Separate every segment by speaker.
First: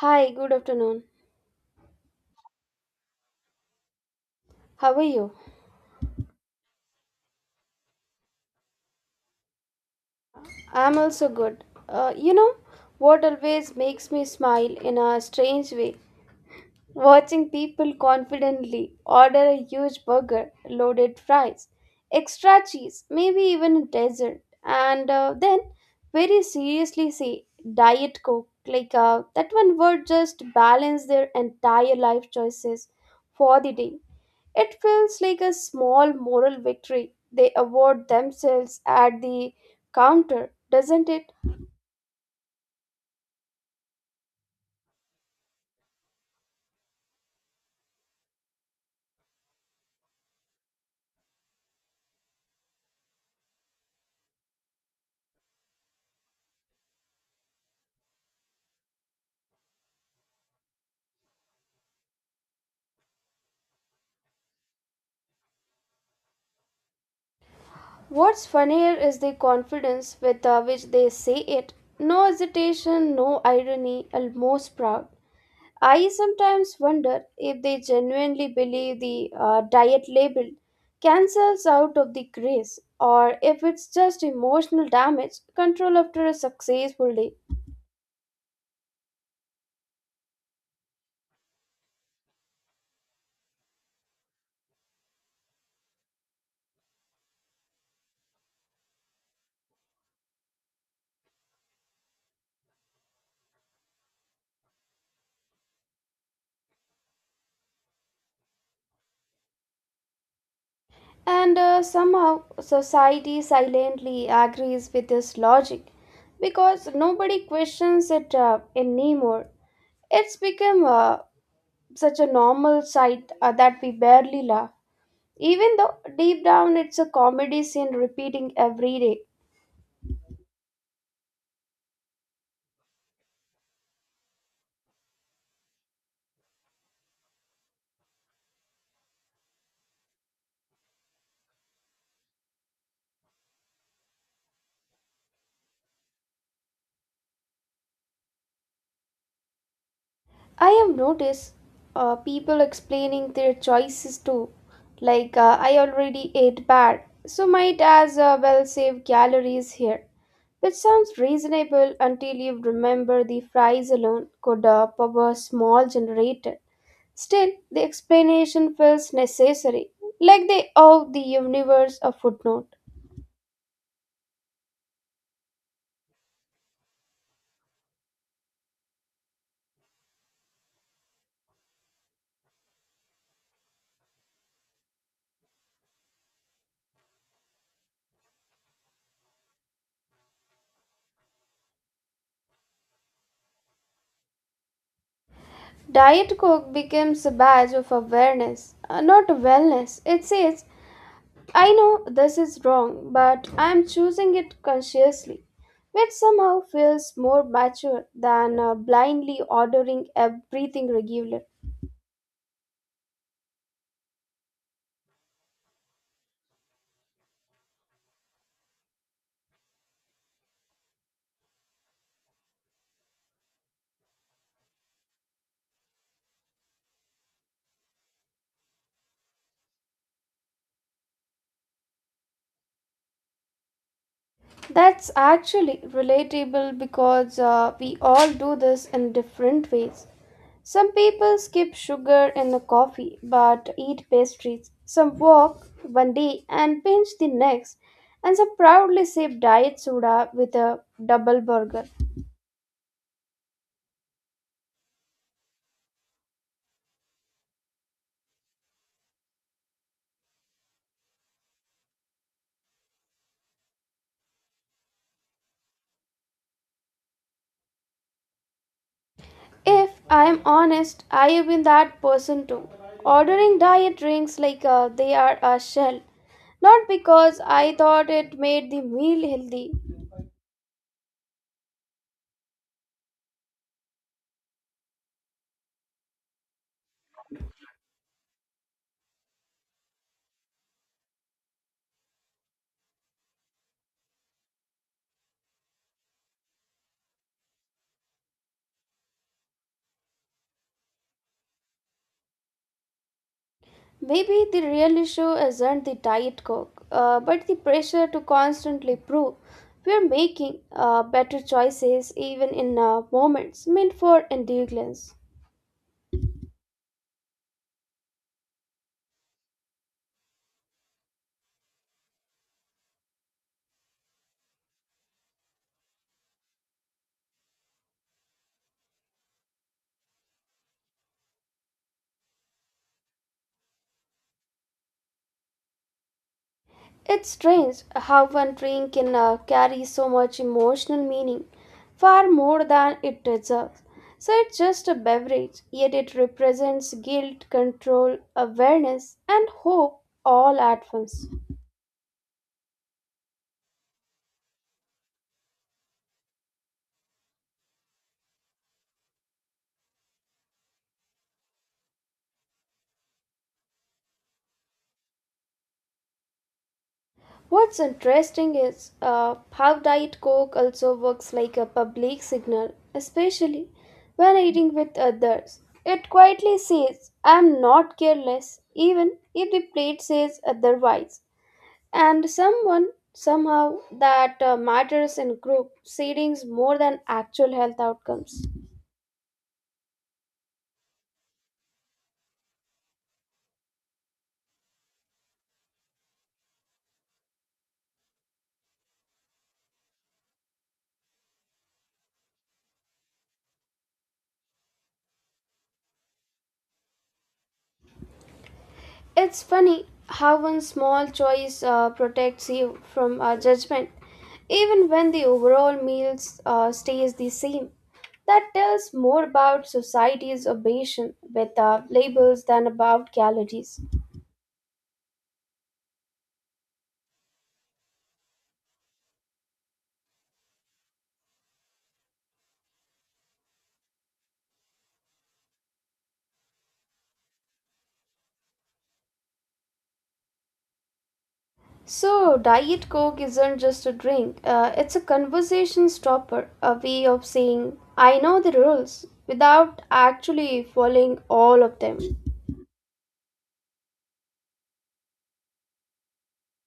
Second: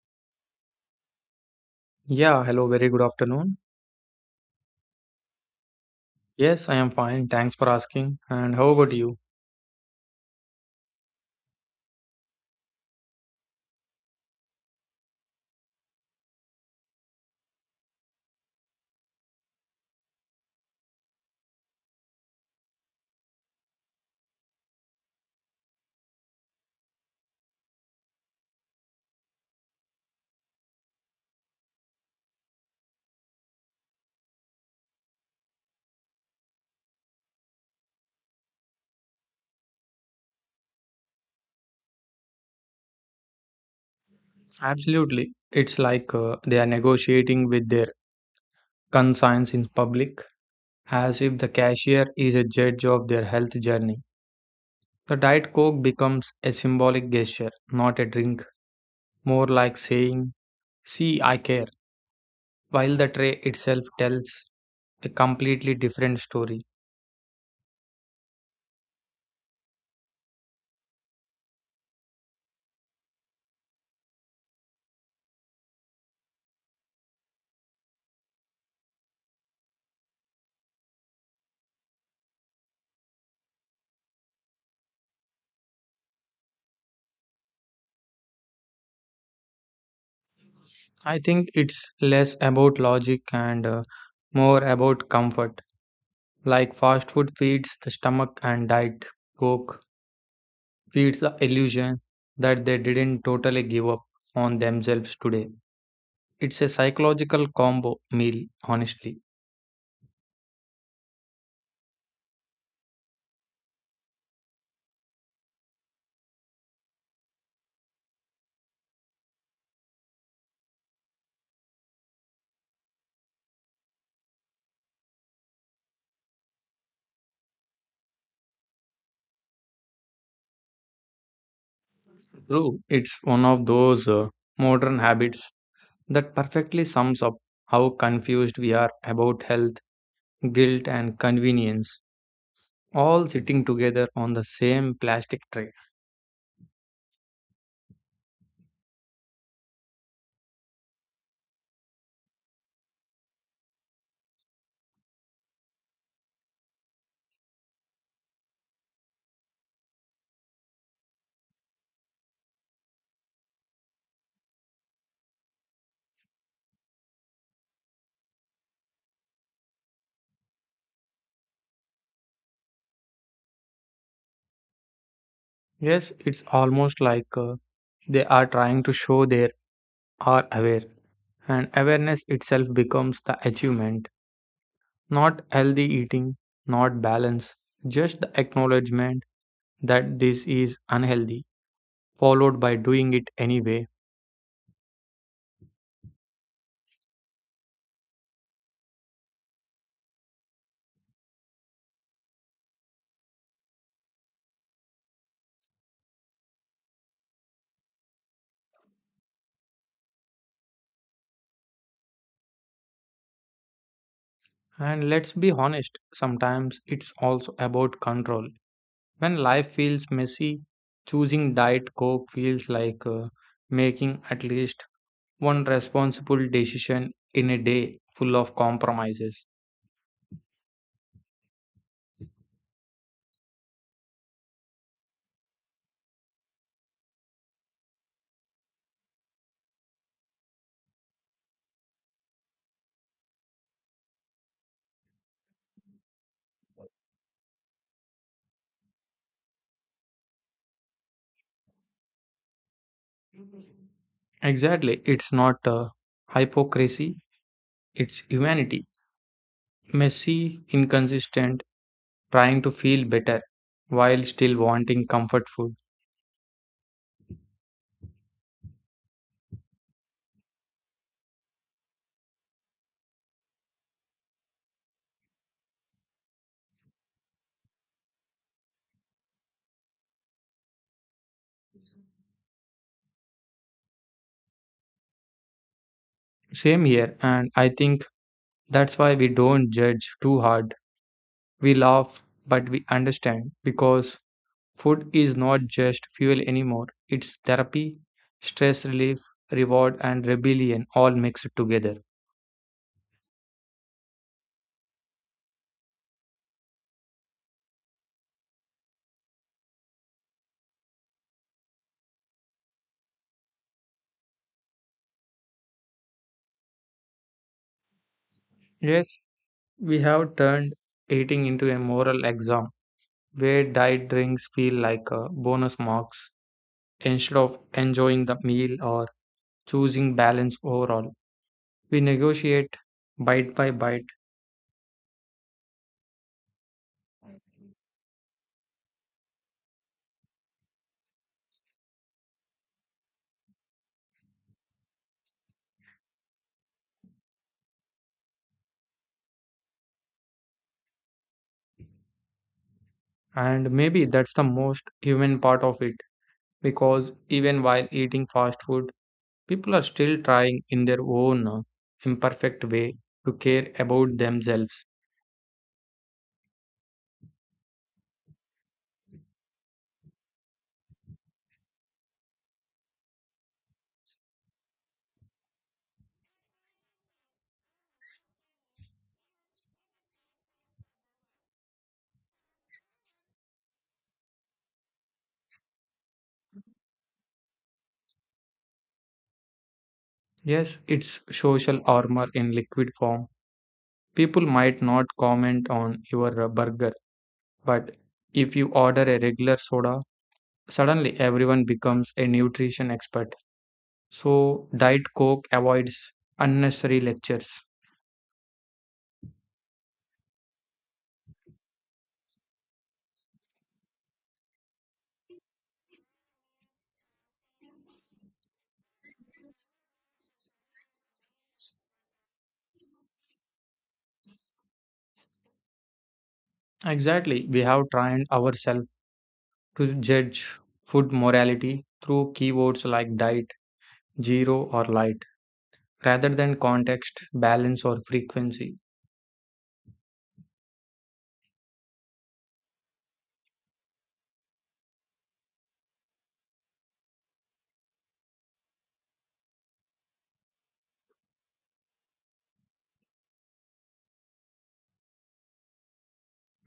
Speaker 1: Hi, good afternoon.
Speaker 2: Yeah, hello, very good afternoon.
Speaker 1: How are you?
Speaker 2: Yes, I am fine. Thanks for asking. And how about you?
Speaker 1: I'm also good. You know what always makes me smile in a strange way? Watching people confidently order a huge burger, loaded fries, extra cheese, maybe even a dessert, and then very seriously say Diet Coke. That one word just balance their entire life choices for the day. It feels like a small moral victory they award themselves at the counter, doesn't it?
Speaker 2: Absolutely. It's like they are negotiating with their conscience in public, as if the cashier is a judge of their health journey. The Diet Coke becomes a symbolic gesture, not a drink, more like saying, "See, I care," while the tray itself tells a completely different story.
Speaker 1: What's funnier is the confidence with which they say it. No hesitation, no irony, almost proud. I sometimes wonder if they genuinely believe the diet label cancels out of the grace or if it's just emotional damage control after a successful day.
Speaker 2: I think it's less about logic and more about comfort. Like fast food feeds the stomach and diet coke feeds the illusion that they didn't totally give up on themselves today. It's a psychological combo meal, honestly.
Speaker 1: And Somehow society silently agrees with this logic because nobody questions it anymore. It's become such a normal sight that we barely laugh, even though deep down it's a comedy scene repeating every day.
Speaker 2: True, it's one of those modern habits that perfectly sums up how confused we are about health, guilt, and convenience, all sitting together on the same plastic tray.
Speaker 1: I have noticed people explaining their choices too, I already ate bad, so might as well save calories here. Which sounds reasonable until you remember the fries alone could power a small generator. Still, the explanation feels necessary, like they owe the universe a footnote.
Speaker 2: Yes, it's almost like they are trying to show their are aware, and awareness itself becomes the achievement, not healthy eating, not balance, just the acknowledgement that this is unhealthy, followed by doing it anyway.
Speaker 1: Diet Coke becomes a badge of awareness, not wellness. It says, I know this is wrong, but I'm choosing it consciously, which somehow feels more mature than blindly ordering everything regular.
Speaker 2: And let's be honest, sometimes it's also about control. When life feels messy, choosing diet coke feels like making at least one responsible decision in a day full of compromises.
Speaker 1: That's actually relatable because we all do this in different ways. Some people skip sugar in the coffee but eat pastries. Some walk one day and binge the next. And some proudly sip diet soda with a double burger.
Speaker 2: Exactly, it's not hypocrisy. It's humanity. Messy, inconsistent, trying to feel better while still wanting comfort food.
Speaker 1: If I am honest, I have been that person too. Ordering diet drinks they are a shell. Not because I thought it made the meal healthy.
Speaker 2: Same here, and I think that's why we don't judge too hard. We laugh, but we understand because food is not just fuel anymore, it's therapy, stress relief, reward, and rebellion all mixed together.
Speaker 1: Maybe the real issue isn't the diet coke, but the pressure to constantly prove we are making better choices even in moments meant for endurance.
Speaker 2: Yes, we have turned eating into a moral exam where diet drinks feel like bonus marks. Instead of enjoying the meal or choosing balance overall, we negotiate bite by bite,
Speaker 1: It's strange how one drink can carry so much emotional meaning, far more than it deserves. So it's just a beverage, yet it represents guilt, control, awareness, and hope all at once.
Speaker 2: and maybe that's the most human part of it because even while eating fast food, people are still trying in their own imperfect way to care about themselves.
Speaker 1: What's interesting is how Diet Coke also works like a public signal, especially when eating with others. It quietly says, I'm not careless, even if the plate says otherwise. And someone, somehow, that matters in group settings more than actual health outcomes.
Speaker 2: Yes, it's social armor in liquid form. People might not comment on your burger, but if you order a regular soda, suddenly everyone becomes a nutrition expert. So, Diet Coke avoids unnecessary lectures.
Speaker 1: It's funny how one small choice protects you from judgment even when the overall meals stays the same. That tells more about society's obsession with labels than about calories.
Speaker 2: Exactly. We have trained ourselves to judge food morality through keywords like diet, zero, or light, rather than context, balance, or frequency.
Speaker 1: So, Diet Coke isn't just a drink, it's a conversation stopper, a way of saying, I know the rules, without actually following all of them.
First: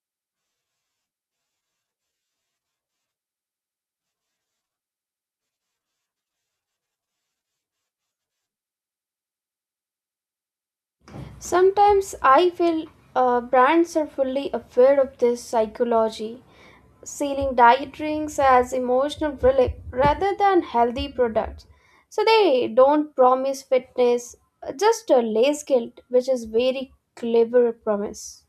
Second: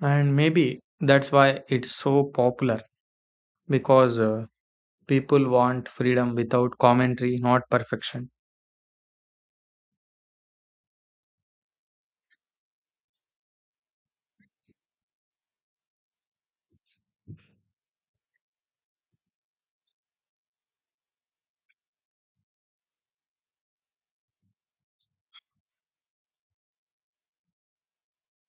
Speaker 2: And maybe that's why it's so popular because people want freedom without commentary, not perfection.
Speaker 1: Sometimes I feel brands are fully aware of this psychology, selling diet drinks as emotional relief rather than healthy products. So they don't promise fitness, just a lace guilt, which is very clever promise.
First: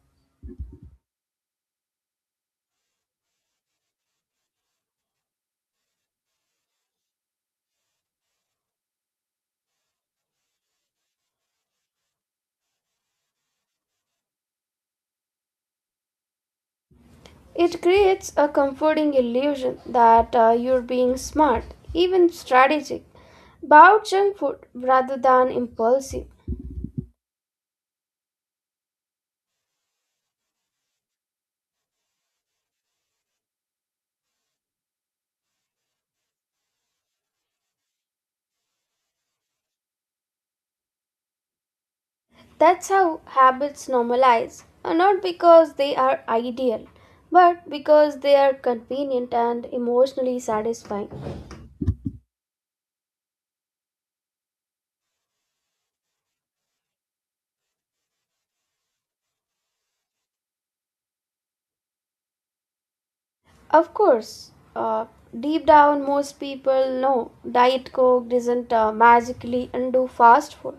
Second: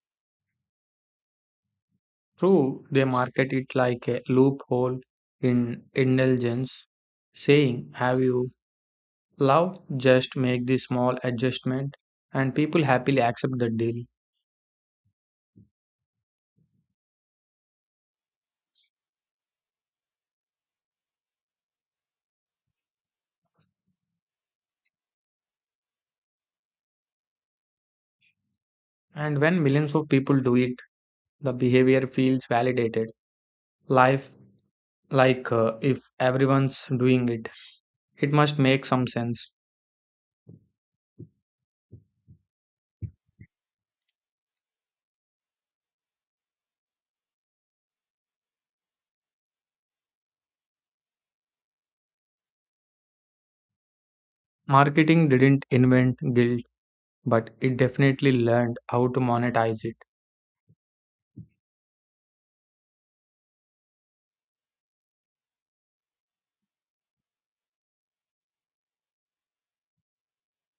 Speaker 2: True, they market it like a loophole in indulgence, saying, "Have you Love just make the small adjustment," and people happily accept the deal.
Speaker 1: It creates a comforting illusion that you're being smart, even strategic, about junk food rather than impulsive.
Speaker 2: And when millions of people do it, the behavior feels validated. Life like if everyone's doing it, it must make some sense.
Speaker 1: That's how habits normalize, not because they are ideal, but because they are convenient and emotionally satisfying.
Speaker 2: Marketing didn't invent guilt, but it definitely learned how to monetize it.
Speaker 1: Of course, deep down, most people know diet coke doesn't magically undo fast food,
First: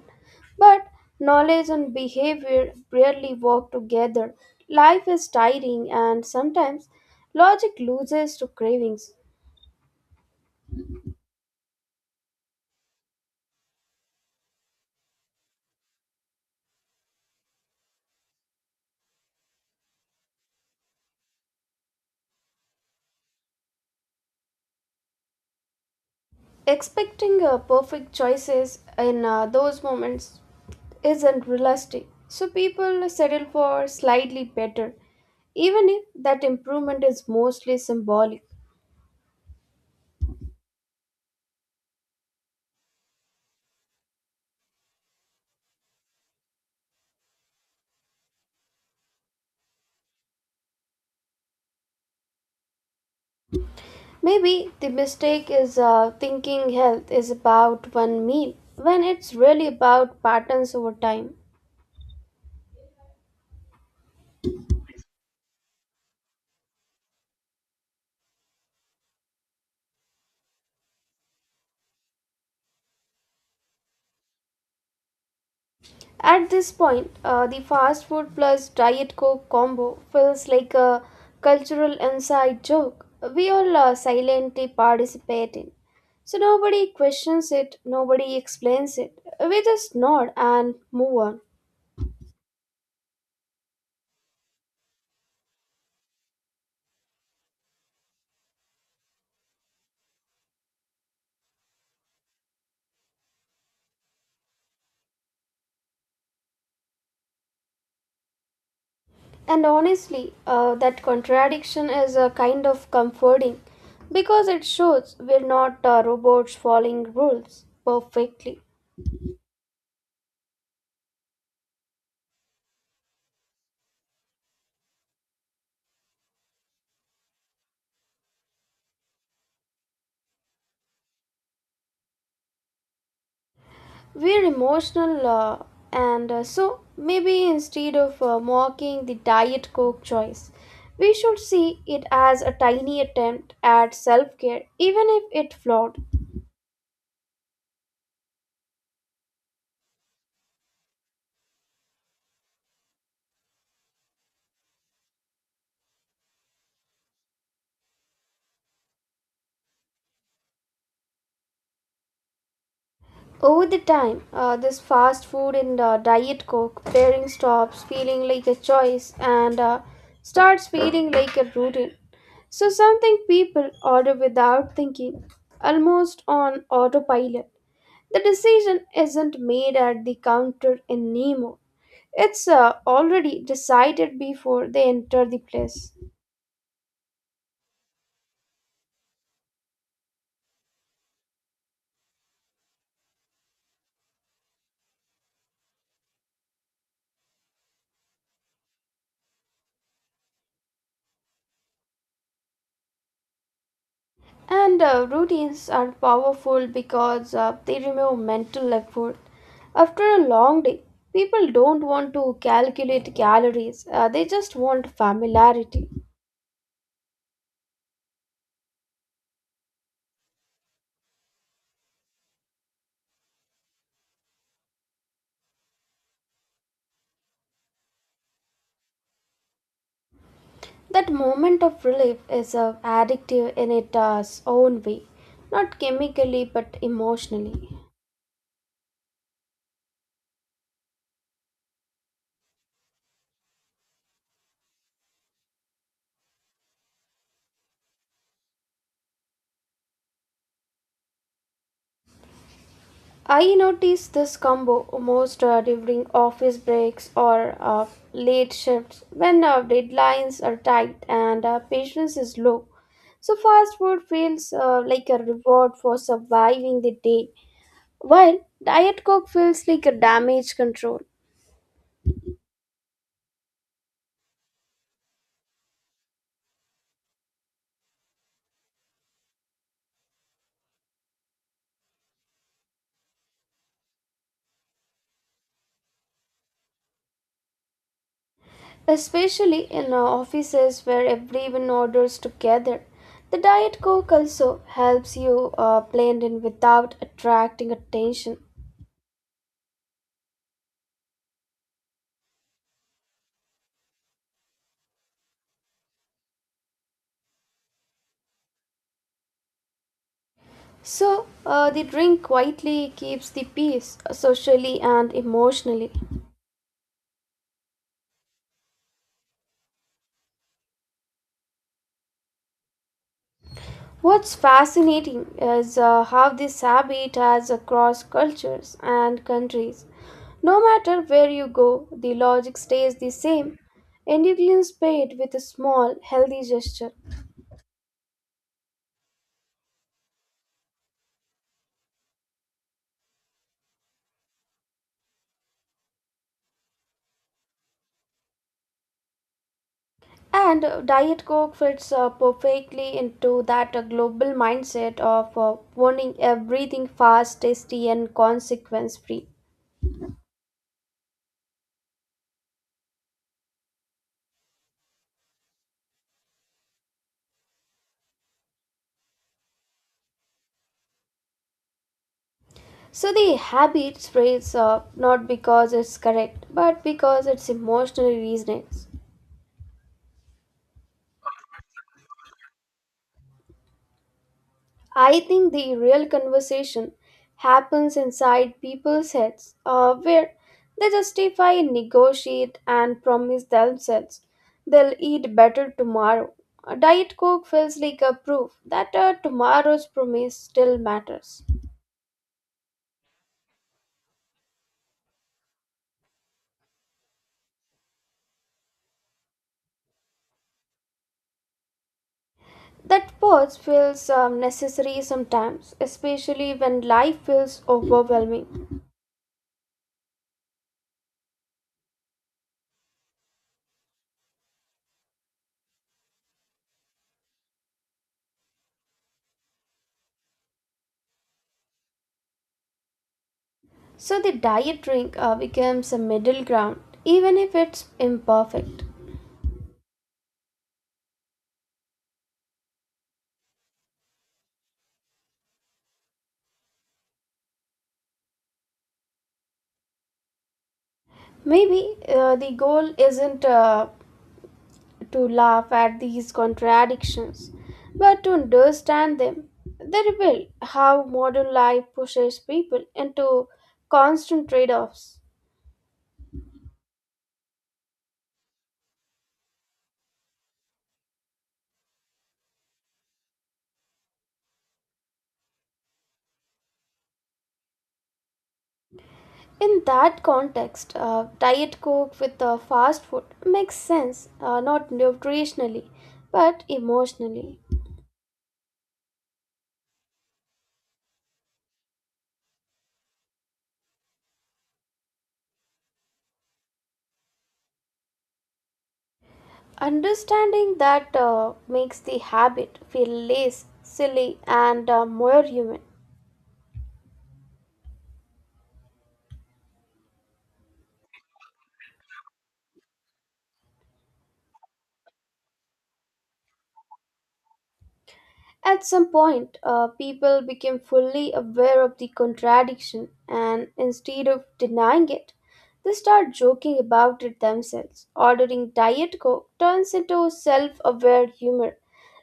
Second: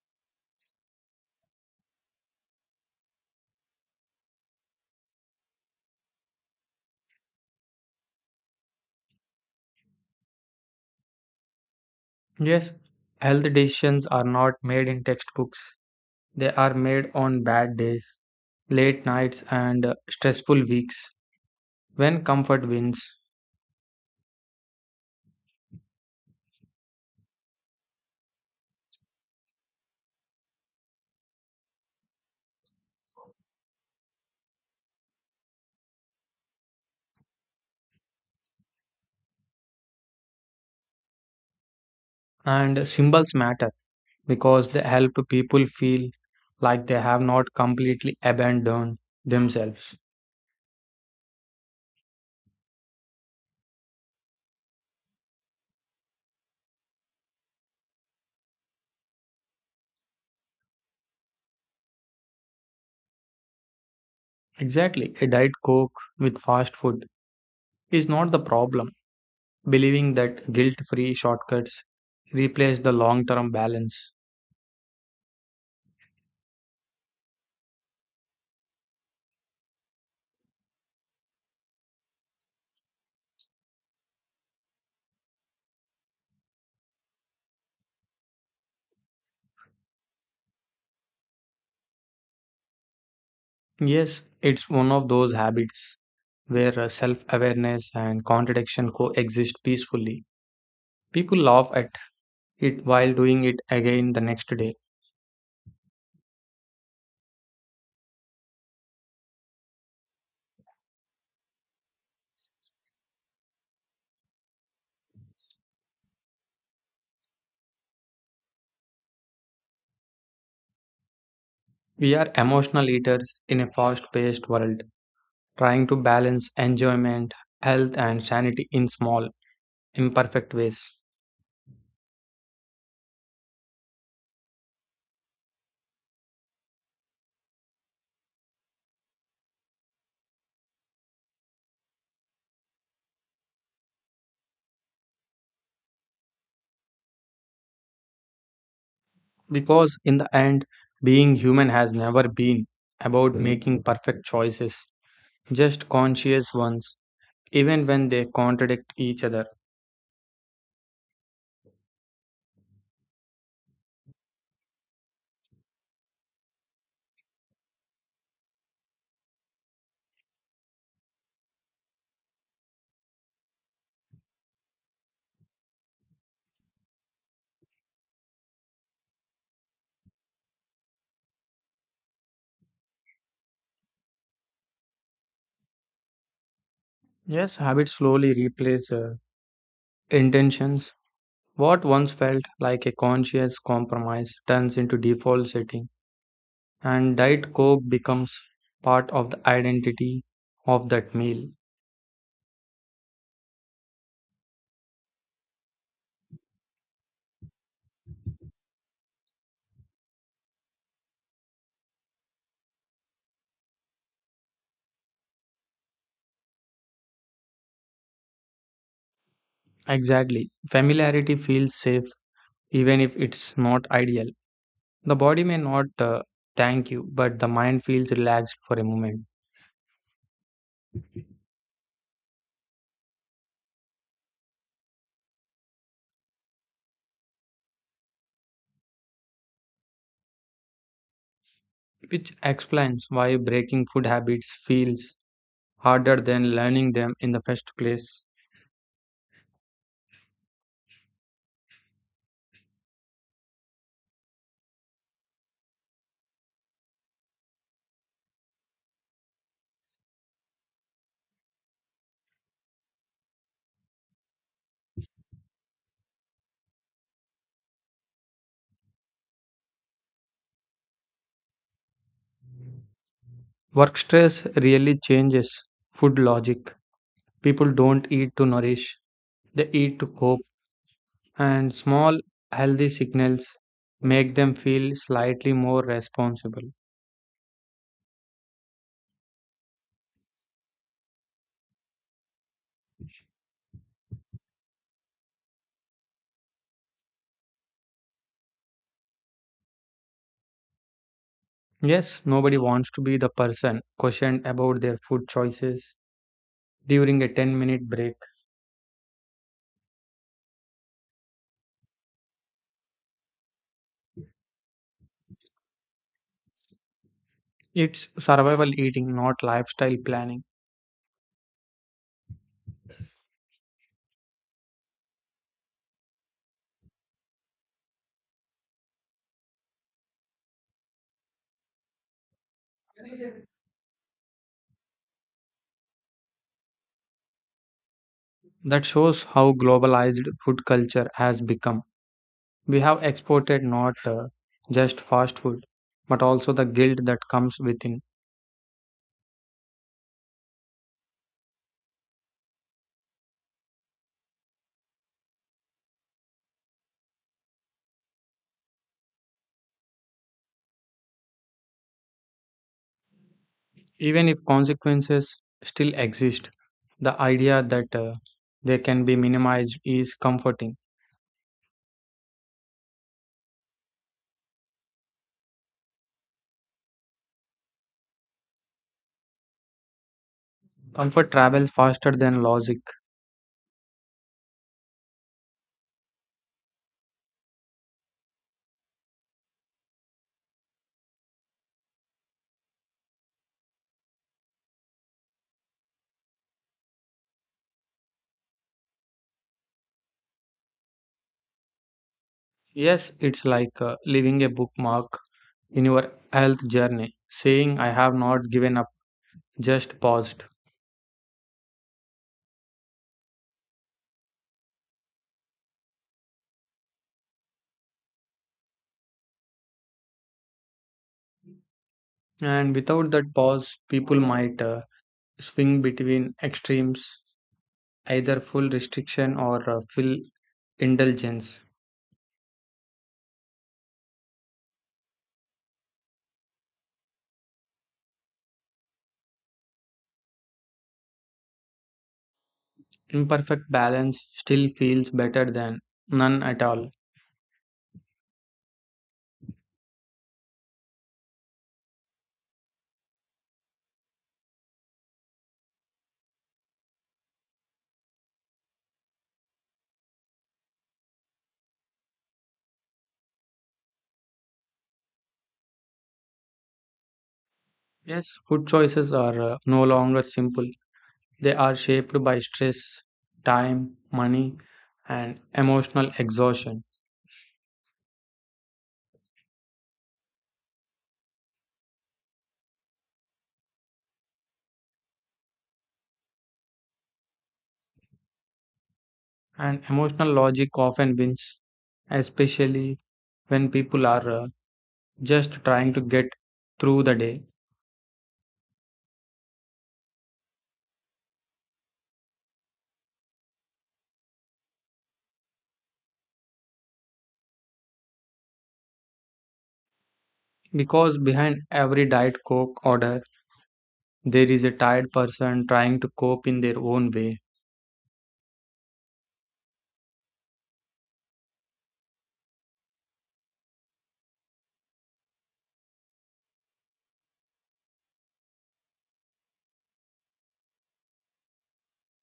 Speaker 1: but knowledge and behavior rarely work together. Life is tiring, and sometimes logic loses to cravings.
Speaker 2: Yes, health decisions are not made in textbooks. They are made on bad days, late nights and stressful weeks when comfort wins.
Speaker 1: Expecting perfect choices in those moments isn't realistic, so people settle for slightly better, even if that improvement is mostly symbolic.
Speaker 2: And symbols matter because they help people feel like they have not completely abandoned themselves.
Speaker 1: Maybe the mistake is thinking health is about one meal when it's really about patterns over time.
Speaker 2: Exactly. A diet coke with fast food is not the problem. Believing that guilt free shortcuts replace the long term balance.
Speaker 1: At this point, the fast food plus diet coke combo feels like a cultural inside joke. We all are silently participate in. So nobody questions it, nobody explains it. We just nod and move on.
Speaker 2: Yes, it's one of those habits where self awareness and contradiction coexist peacefully. People laugh at it while doing it again the next day.
Speaker 1: And honestly, that contradiction is a kind of comforting because it shows we're not robots following rules perfectly.
Speaker 2: We are emotional eaters in a fast paced world, trying to balance enjoyment, health, and sanity in small, imperfect ways.
Speaker 1: We're emotional, and so maybe instead of mocking the Diet Coke choice, we should see it as a tiny attempt at self care, even if it flawed.
Speaker 2: Because in the end, being human has never been about making perfect choices, just conscious ones, even when they contradict each other.
Speaker 1: Over the time, this fast food and Diet Coke pairing stops feeling like a choice and starts feeling like a routine. So, something people order without thinking, almost on autopilot. The decision isn't made at the counter anymore. It's already decided before they enter the place.
Speaker 2: Yes, habits slowly replace intentions. What once felt like a conscious compromise turns into default setting, and Diet Coke becomes part of the identity of that meal.
Speaker 1: And Routines are powerful because they remove mental effort. After a long day, people don't want to calculate calories, they just want familiarity.
Speaker 2: Exactly. Familiarity feels safe even if it's not ideal. The body may not thank you, but the mind feels relaxed for a moment,
Speaker 1: That moment of relief is addictive in its own way, not chemically but emotionally.
Speaker 2: which explains why breaking food habits feels harder than learning them in the first place.
Speaker 1: I notice this combo most during office breaks or late shifts when deadlines are tight and patience is low. So, fast food feels like a reward for surviving the day, while Diet Coke feels like a damage control.
Speaker 2: Work stress really changes food logic. People don't eat to nourish, they eat to cope, and small healthy signals make them feel slightly more responsible.
Speaker 1: Especially in offices where everyone orders together. The Diet Coke also helps you blend in without attracting attention.
Speaker 2: Yes, nobody wants to be the person questioned about their food choices during a 10-minute break.
Speaker 1: So, the drink quietly keeps the peace socially and emotionally.
Speaker 2: It's survival eating, not lifestyle planning.
Speaker 1: What's fascinating is how this habit has across cultures and countries. No matter where you go, the logic stays the same. Indians pay it with a small, healthy gesture.
Speaker 2: That shows how globalized food culture has become. We have exported not just fast food, but also the guilt that comes within.
Speaker 1: And Diet Coke fits perfectly into that global mindset of wanting everything fast, tasty, and consequence free.
Speaker 2: Even if consequences still exist, the idea that they can be minimized is comforting.
Speaker 1: So the habit spreads up not because it's correct, but because it's emotionally reasonings.
Speaker 2: Comfort travels faster than logic.
Speaker 1: I think the real conversation happens inside people's heads, where they justify, negotiate, and promise themselves they'll eat better tomorrow. A diet coke feels like a proof that tomorrow's promise still matters.
Speaker 2: Yes, it's like leaving a bookmark in your health journey, saying, "I have not given up, just paused."
Speaker 1: That pause feels necessary sometimes, especially when life feels overwhelming.
Speaker 2: And without that pause, people might swing between extremes, either full restriction or full indulgence.
Speaker 1: So the diet drink becomes a middle ground, even if it's imperfect.
Speaker 2: Imperfect balance still feels better than none at all.
Speaker 1: Maybe the goal isn't to laugh at these contradictions, but to understand them. They reveal how modern life pushes people into constant trade offs.
Speaker 2: Yes, food choices are no longer simple, they are shaped by stress, time, money, and emotional exhaustion.
Speaker 1: In that context, diet coke with fast food makes sense, not nutritionally, but emotionally.
Speaker 2: And emotional logic often wins, especially when people are just trying to get through the day.
Speaker 1: Understanding that makes the habit feel less silly and more human.
Speaker 2: Because behind every Diet Coke order, there is a tired person trying to cope in their own way.
Speaker 1: At some point, people became fully aware of the contradiction, and instead of denying it, they start joking about it themselves. Ordering Diet Coke turns into self aware humor,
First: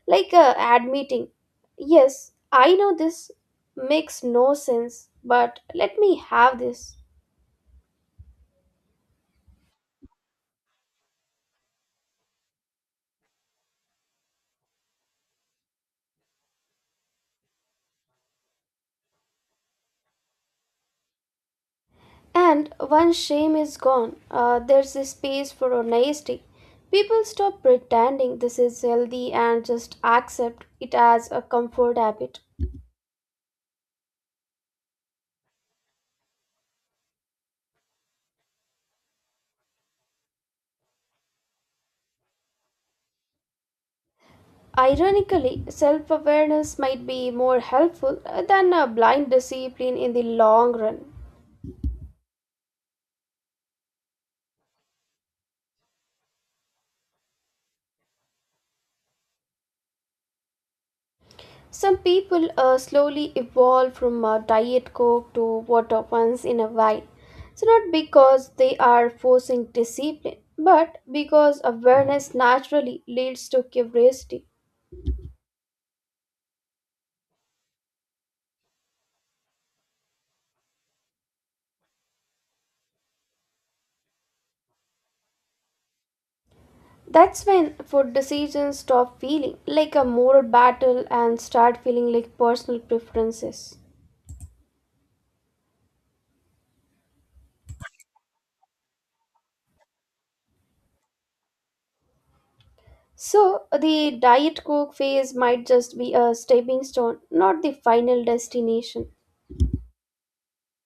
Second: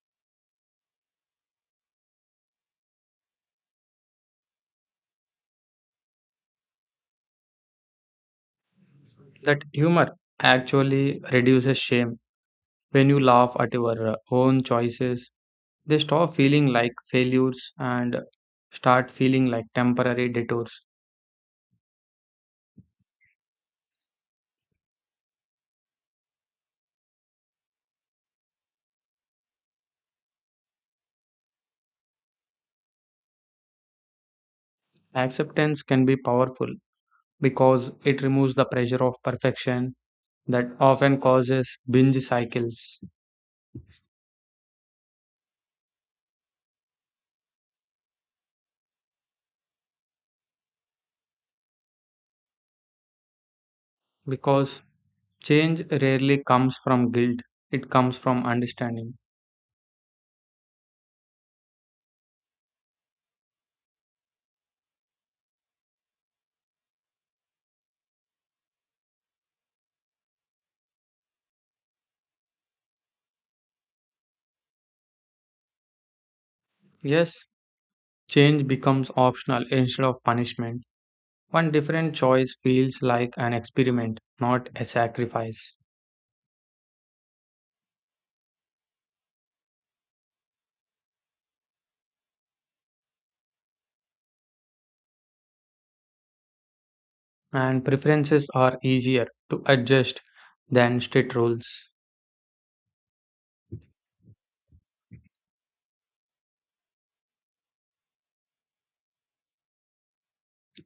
Speaker 1: admitting, Yes, I know this makes no sense, but let me have this.
Speaker 2: That humor actually reduces shame. When you laugh at your own choices, they stop feeling like failures and start feeling like temporary detours.
Speaker 1: And once shame is gone, there's a space for honesty. People stop pretending this is healthy and just accept it as a comfort habit.
Speaker 2: Acceptance can be powerful because it removes the pressure of perfection that often causes binge cycles
Speaker 1: Ironically, self awareness might be more helpful than a blind discipline in the long run.
Speaker 2: because change rarely comes from guilt, it comes from understanding.
Speaker 1: Some people slowly evolve from diet coke to water once in a while. So, not because they are forcing discipline, but because awareness naturally leads to curiosity.
Speaker 2: Yes, change becomes optional instead of punishment. One different choice feels like an experiment, not a sacrifice.
Speaker 1: That's when food decisions stop feeling like a moral battle and start feeling like personal preferences.
Speaker 2: And preferences are easier to adjust than strict rules.
Speaker 1: So, the Diet Coke phase might just be a stepping stone, not the final destination.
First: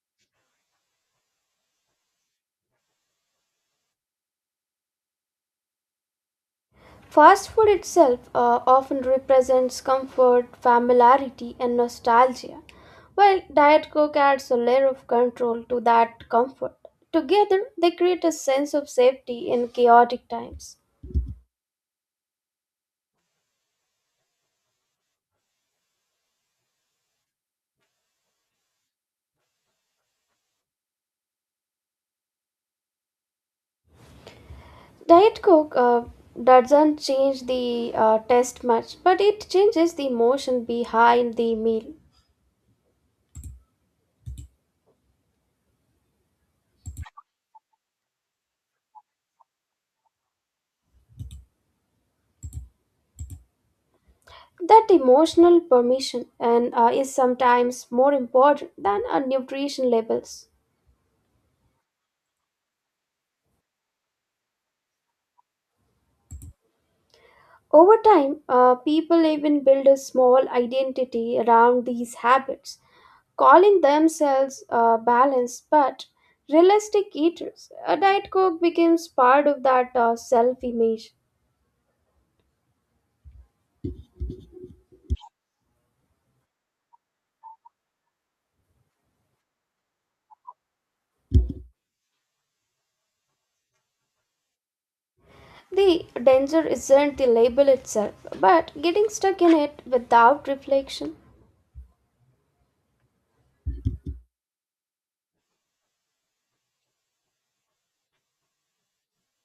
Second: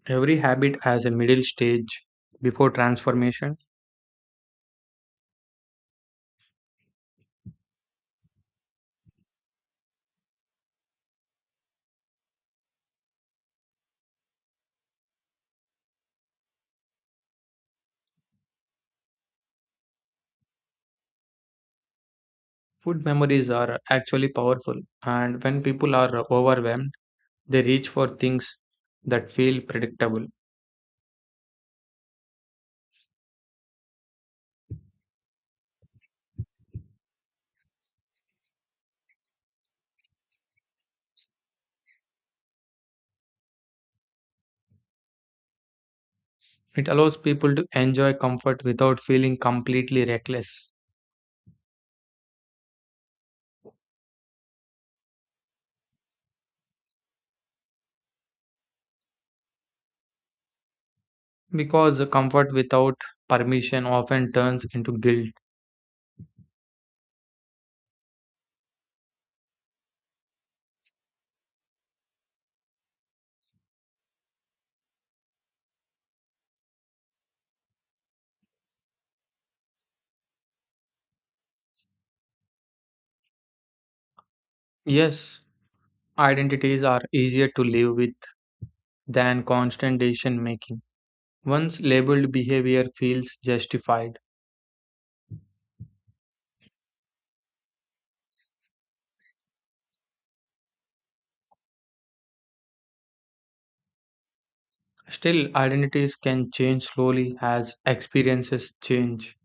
Speaker 2: Every habit has a middle stage before transformation.
Speaker 1: Fast food itself often represents comfort, familiarity, and nostalgia, while Diet Coke adds a layer of control to that comfort. Together, they create a sense of safety in chaotic times.
Speaker 2: Food memories are actually powerful, and when people are overwhelmed, they reach for things that feel predictable.
Speaker 1: Diet Coke doesn't change the taste much, but it changes the emotion behind the meal.
Speaker 2: It allows people to enjoy comfort without feeling completely reckless
Speaker 1: That emotional permission and is sometimes more important than our nutrition labels.
Speaker 2: because the comfort without permission often turns into guilt.
Speaker 1: Over time, people even build a small identity around these habits, calling themselves balanced but realistic eaters. A diet coke becomes part of that self-image.
Speaker 2: Yes, identities are easier to live with than constant decision making. Once labeled behavior feels justified.
Speaker 1: The danger isn't the label itself, but getting stuck in it without reflection.
Speaker 2: Still, identities can change slowly as experiences change.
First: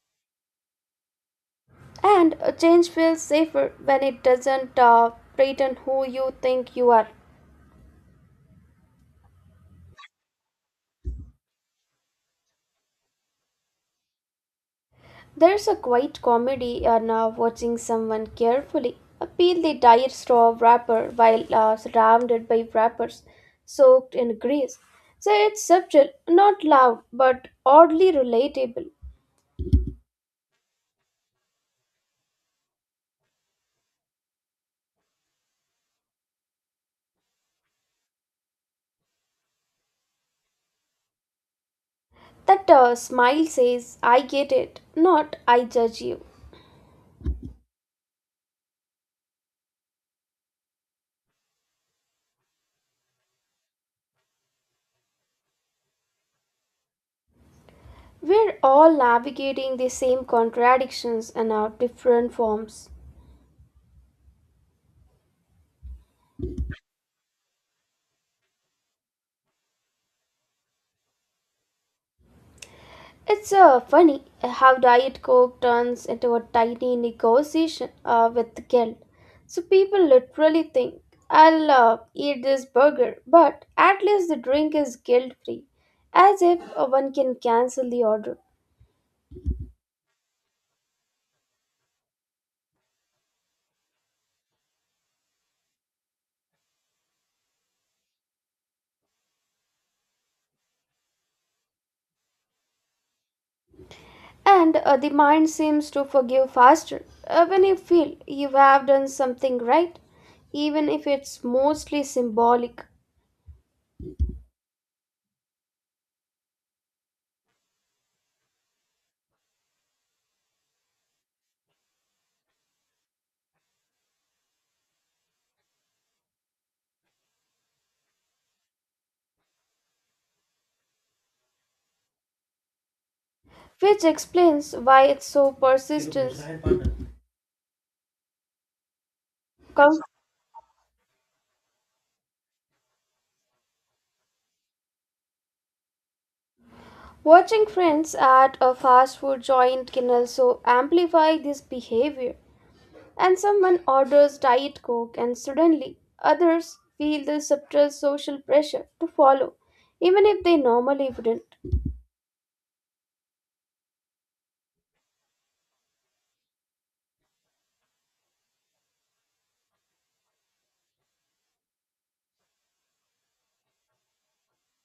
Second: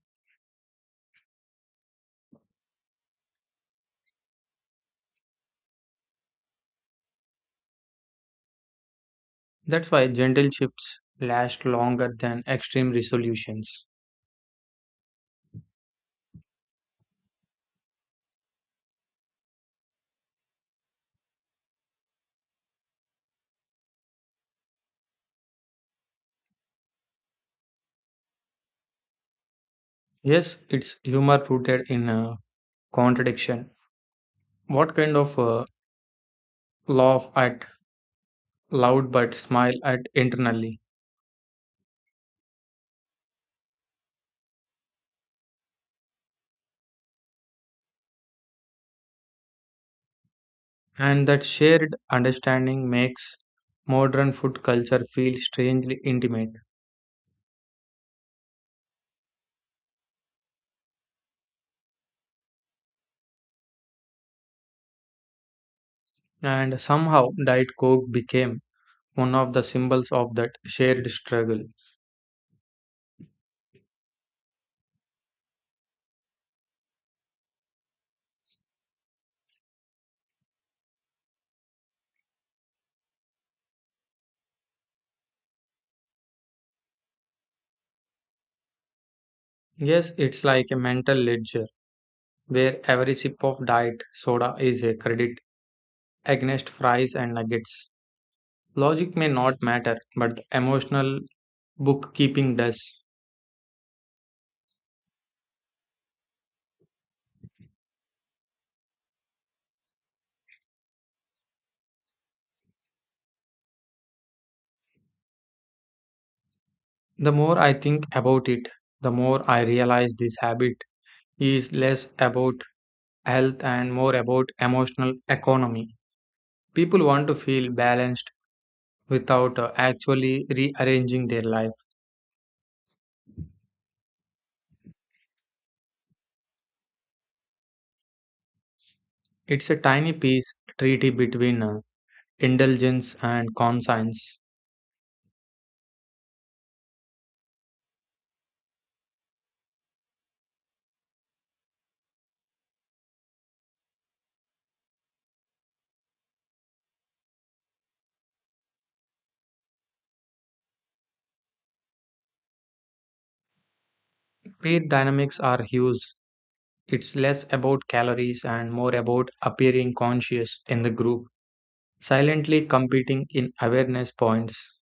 Speaker 1: And a change feels safer when it doesn't threaten who you think you are.
Speaker 2: That's why gentle shifts last longer than extreme resolutions.
Speaker 1: There's a quiet comedy in now watching someone carefully peel the tire straw wrapper while surrounded by wrappers soaked in grease. So it's subtle, not loud, but oddly relatable.
Speaker 2: Yes, it's humor rooted in contradiction. What kind of laugh at loud but smile at internally?
Speaker 1: That smile says, I get it, not I judge you.
Speaker 2: And that shared understanding makes modern food culture feel strangely intimate.
Speaker 1: We're all navigating the same contradictions in our different forms.
Speaker 2: And somehow, Diet Coke became one of the symbols of that shared struggle.
Speaker 1: It's funny how Diet Coke turns into a tiny negotiation with guilt. So people literally think, I'll eat this burger, but at least the drink is guilt free, as if one can cancel the order.
Speaker 2: Yes, it's like a mental ledger where every sip of diet soda is a credit against fries and nuggets. Logic may not matter, but the emotional bookkeeping does.
Speaker 1: And The mind seems to forgive faster when you feel you have done something right, even if it's mostly symbolic.
Speaker 2: The more I think about it, the more I realize this habit is less about health and more about emotional economy. People want to feel balanced without actually rearranging their life.
Speaker 1: Which explains why it's so persistent.
Speaker 2: It's a
Speaker 1: Com-
Speaker 2: tiny piece treaty between indulgence and conscience.
Speaker 1: Watching friends at a fast food joint can also amplify this behavior. And someone orders Diet Coke, and suddenly others feel the subtle social pressure to follow, even if they normally wouldn't.
Speaker 2: Weight dynamics are huge. It's less about calories and more about appearing conscious in the group, silently competing in awareness points.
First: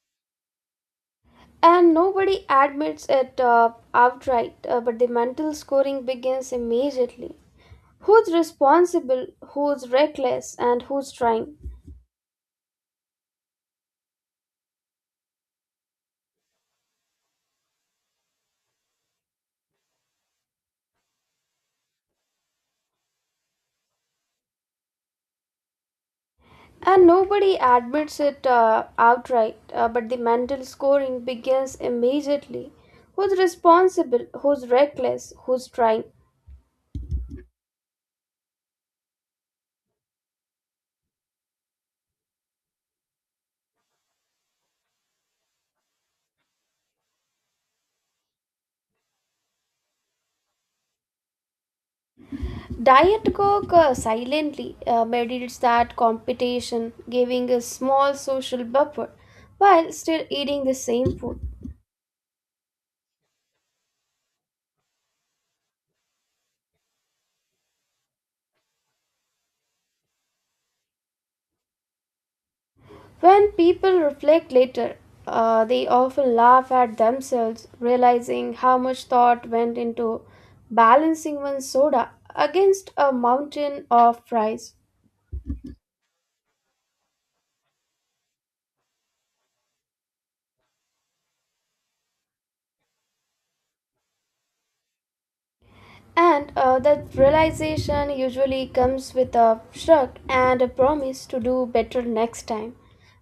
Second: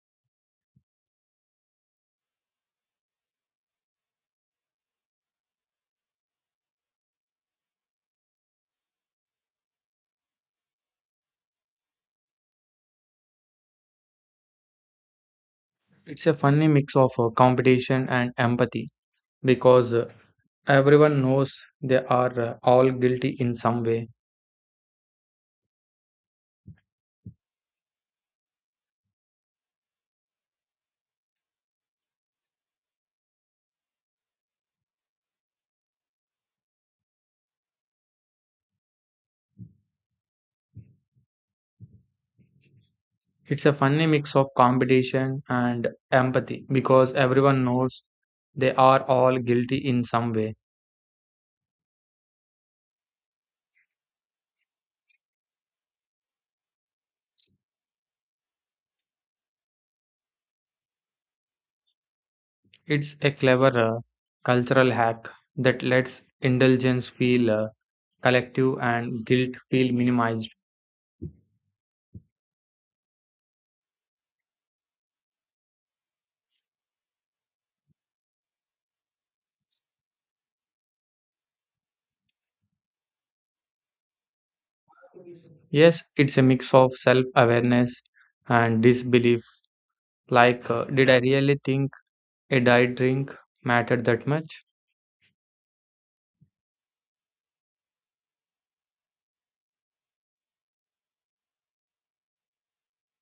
Speaker 1: And nobody admits it outright, but the mental scoring begins immediately. Who's responsible, who's reckless, and who's trying?
Speaker 2: It's a funny mix of competition and empathy because everyone knows they are all guilty in some way.
Speaker 1: And nobody admits it outright, but the mental scoring begins immediately. Who's responsible? Who's reckless? Who's trying?
Speaker 2: It's a funny mix of competition and empathy because everyone knows they are all guilty in some way.
Speaker 1: Diet Coke silently meditates that competition, giving a small social buffer while still eating the same food.
Speaker 2: It's a clever cultural hack that lets indulgence feel collective and guilt feel minimized.
Speaker 1: When people reflect later, they often laugh at themselves, realizing how much thought went into balancing one soda against a mountain of fries.
Speaker 2: Yes, it's a mix of self awareness and disbelief like, did I really think? A diet drink mattered that much,
Speaker 1: And That realization usually comes with a shrug and a promise to do better next time,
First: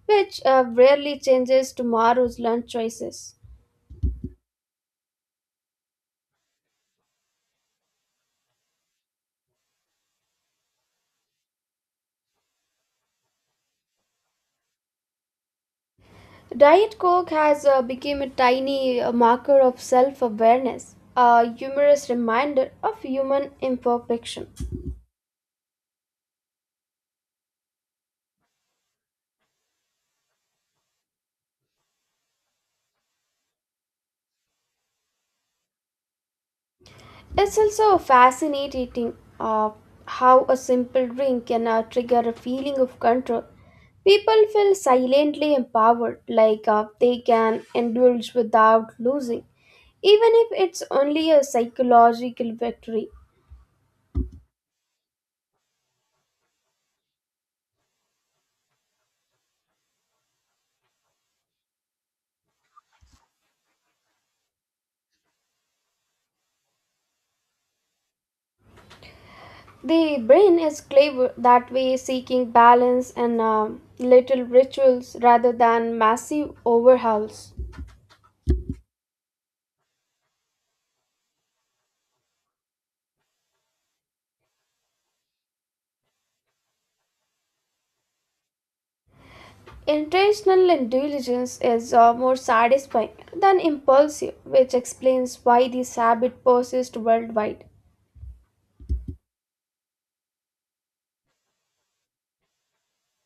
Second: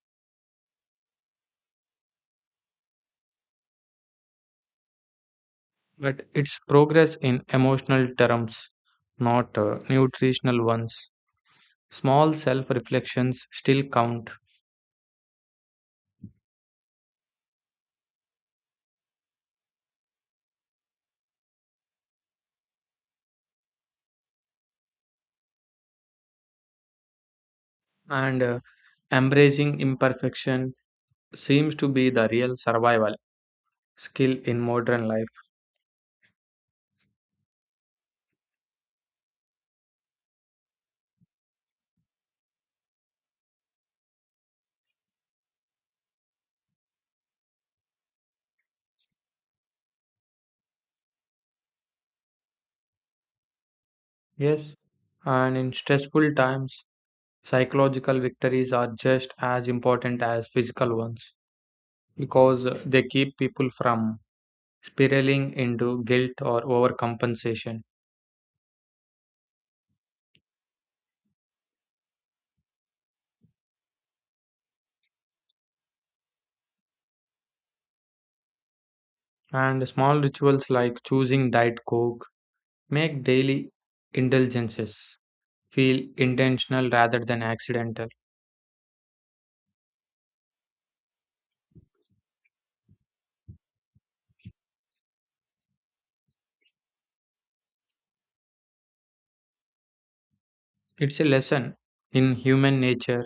Speaker 1: which rarely changes tomorrow's lunch choices.
Speaker 2: but its progress in emotional terms, not nutritional ones. Small self reflections still count,
Speaker 1: Diet Coke has become a tiny marker of self awareness, a humorous reminder of human imperfection.
Speaker 2: and embracing imperfection seems to be the real survival skill in modern life.
Speaker 1: It's also fascinating how a simple drink can trigger a feeling of control. People feel silently empowered, they can indulge without losing, even if it's only a psychological victory.
Speaker 2: Yes, and in stressful times, psychological victories are just as important as physical ones because they keep people from spiraling into guilt or overcompensation.
Speaker 1: The brain is clever that way, seeking balance and little rituals rather than massive overhauls.
Speaker 2: And small rituals like choosing diet coke make daily indulgences feel intentional rather than accidental.
Speaker 1: Intentional intelligence is more satisfying than impulsive, which explains why this habit persists worldwide.
Speaker 2: It's a lesson in human nature.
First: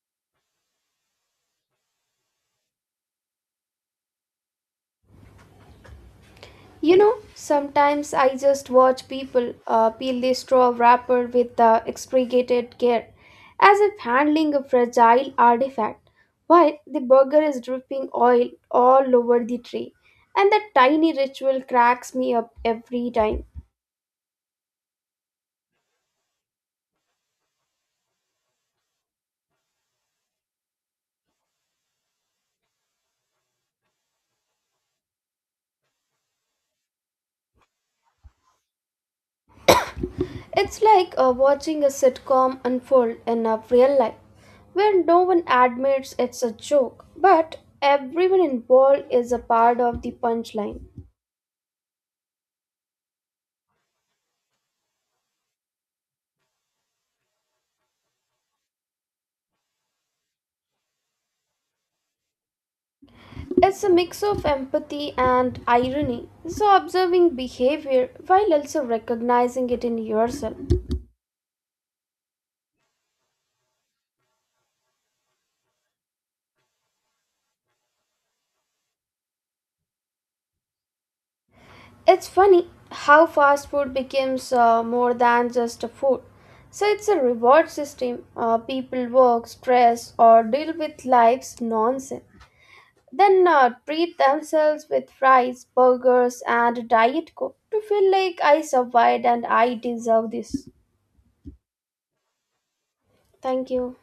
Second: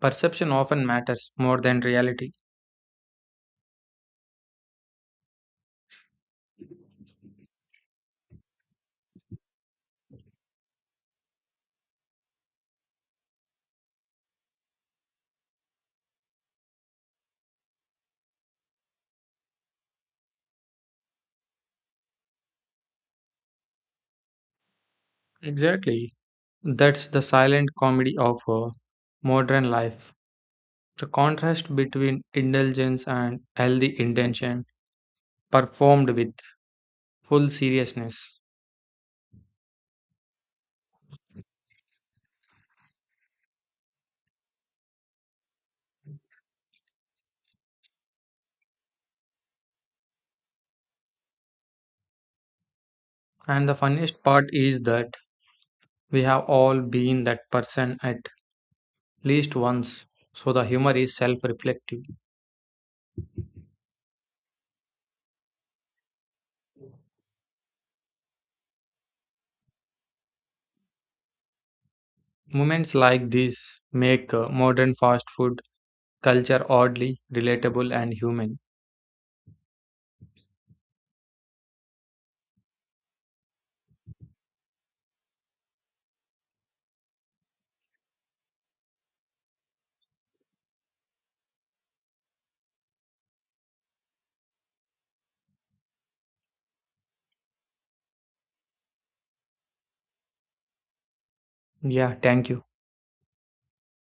Speaker 2: Perception often matters more than reality.
Speaker 1: You know, sometimes I just watch people peel the straw wrapper with extricated care, as if handling a fragile artifact, while the burger is dripping oil all over the tray. And that tiny ritual cracks me up every time.
Speaker 2: Exactly. That's the silent comedy of modern life. The contrast between indulgence and healthy intention performed with full seriousness.
Speaker 1: It's watching a sitcom unfold in a real life, where no one admits it's a joke, but everyone involved is a part of the punchline.
Speaker 2: And the funniest part is that we have all been that person at least once, so the humor is self reflective.
Speaker 1: It's a mix of empathy and irony, so observing behavior while also recognizing it in yourself.
Speaker 2: Moments like these make modern fast food culture oddly relatable and human.
Speaker 1: It's funny how fast food becomes more than just a food. So it's a reward system. People work, stress, or deal with life's nonsense. Then treat themselves with fries, burgers, and diet coke to feel like I survived and I deserve this.
Speaker 2: Yeah, thank you.
Speaker 1: Thank you.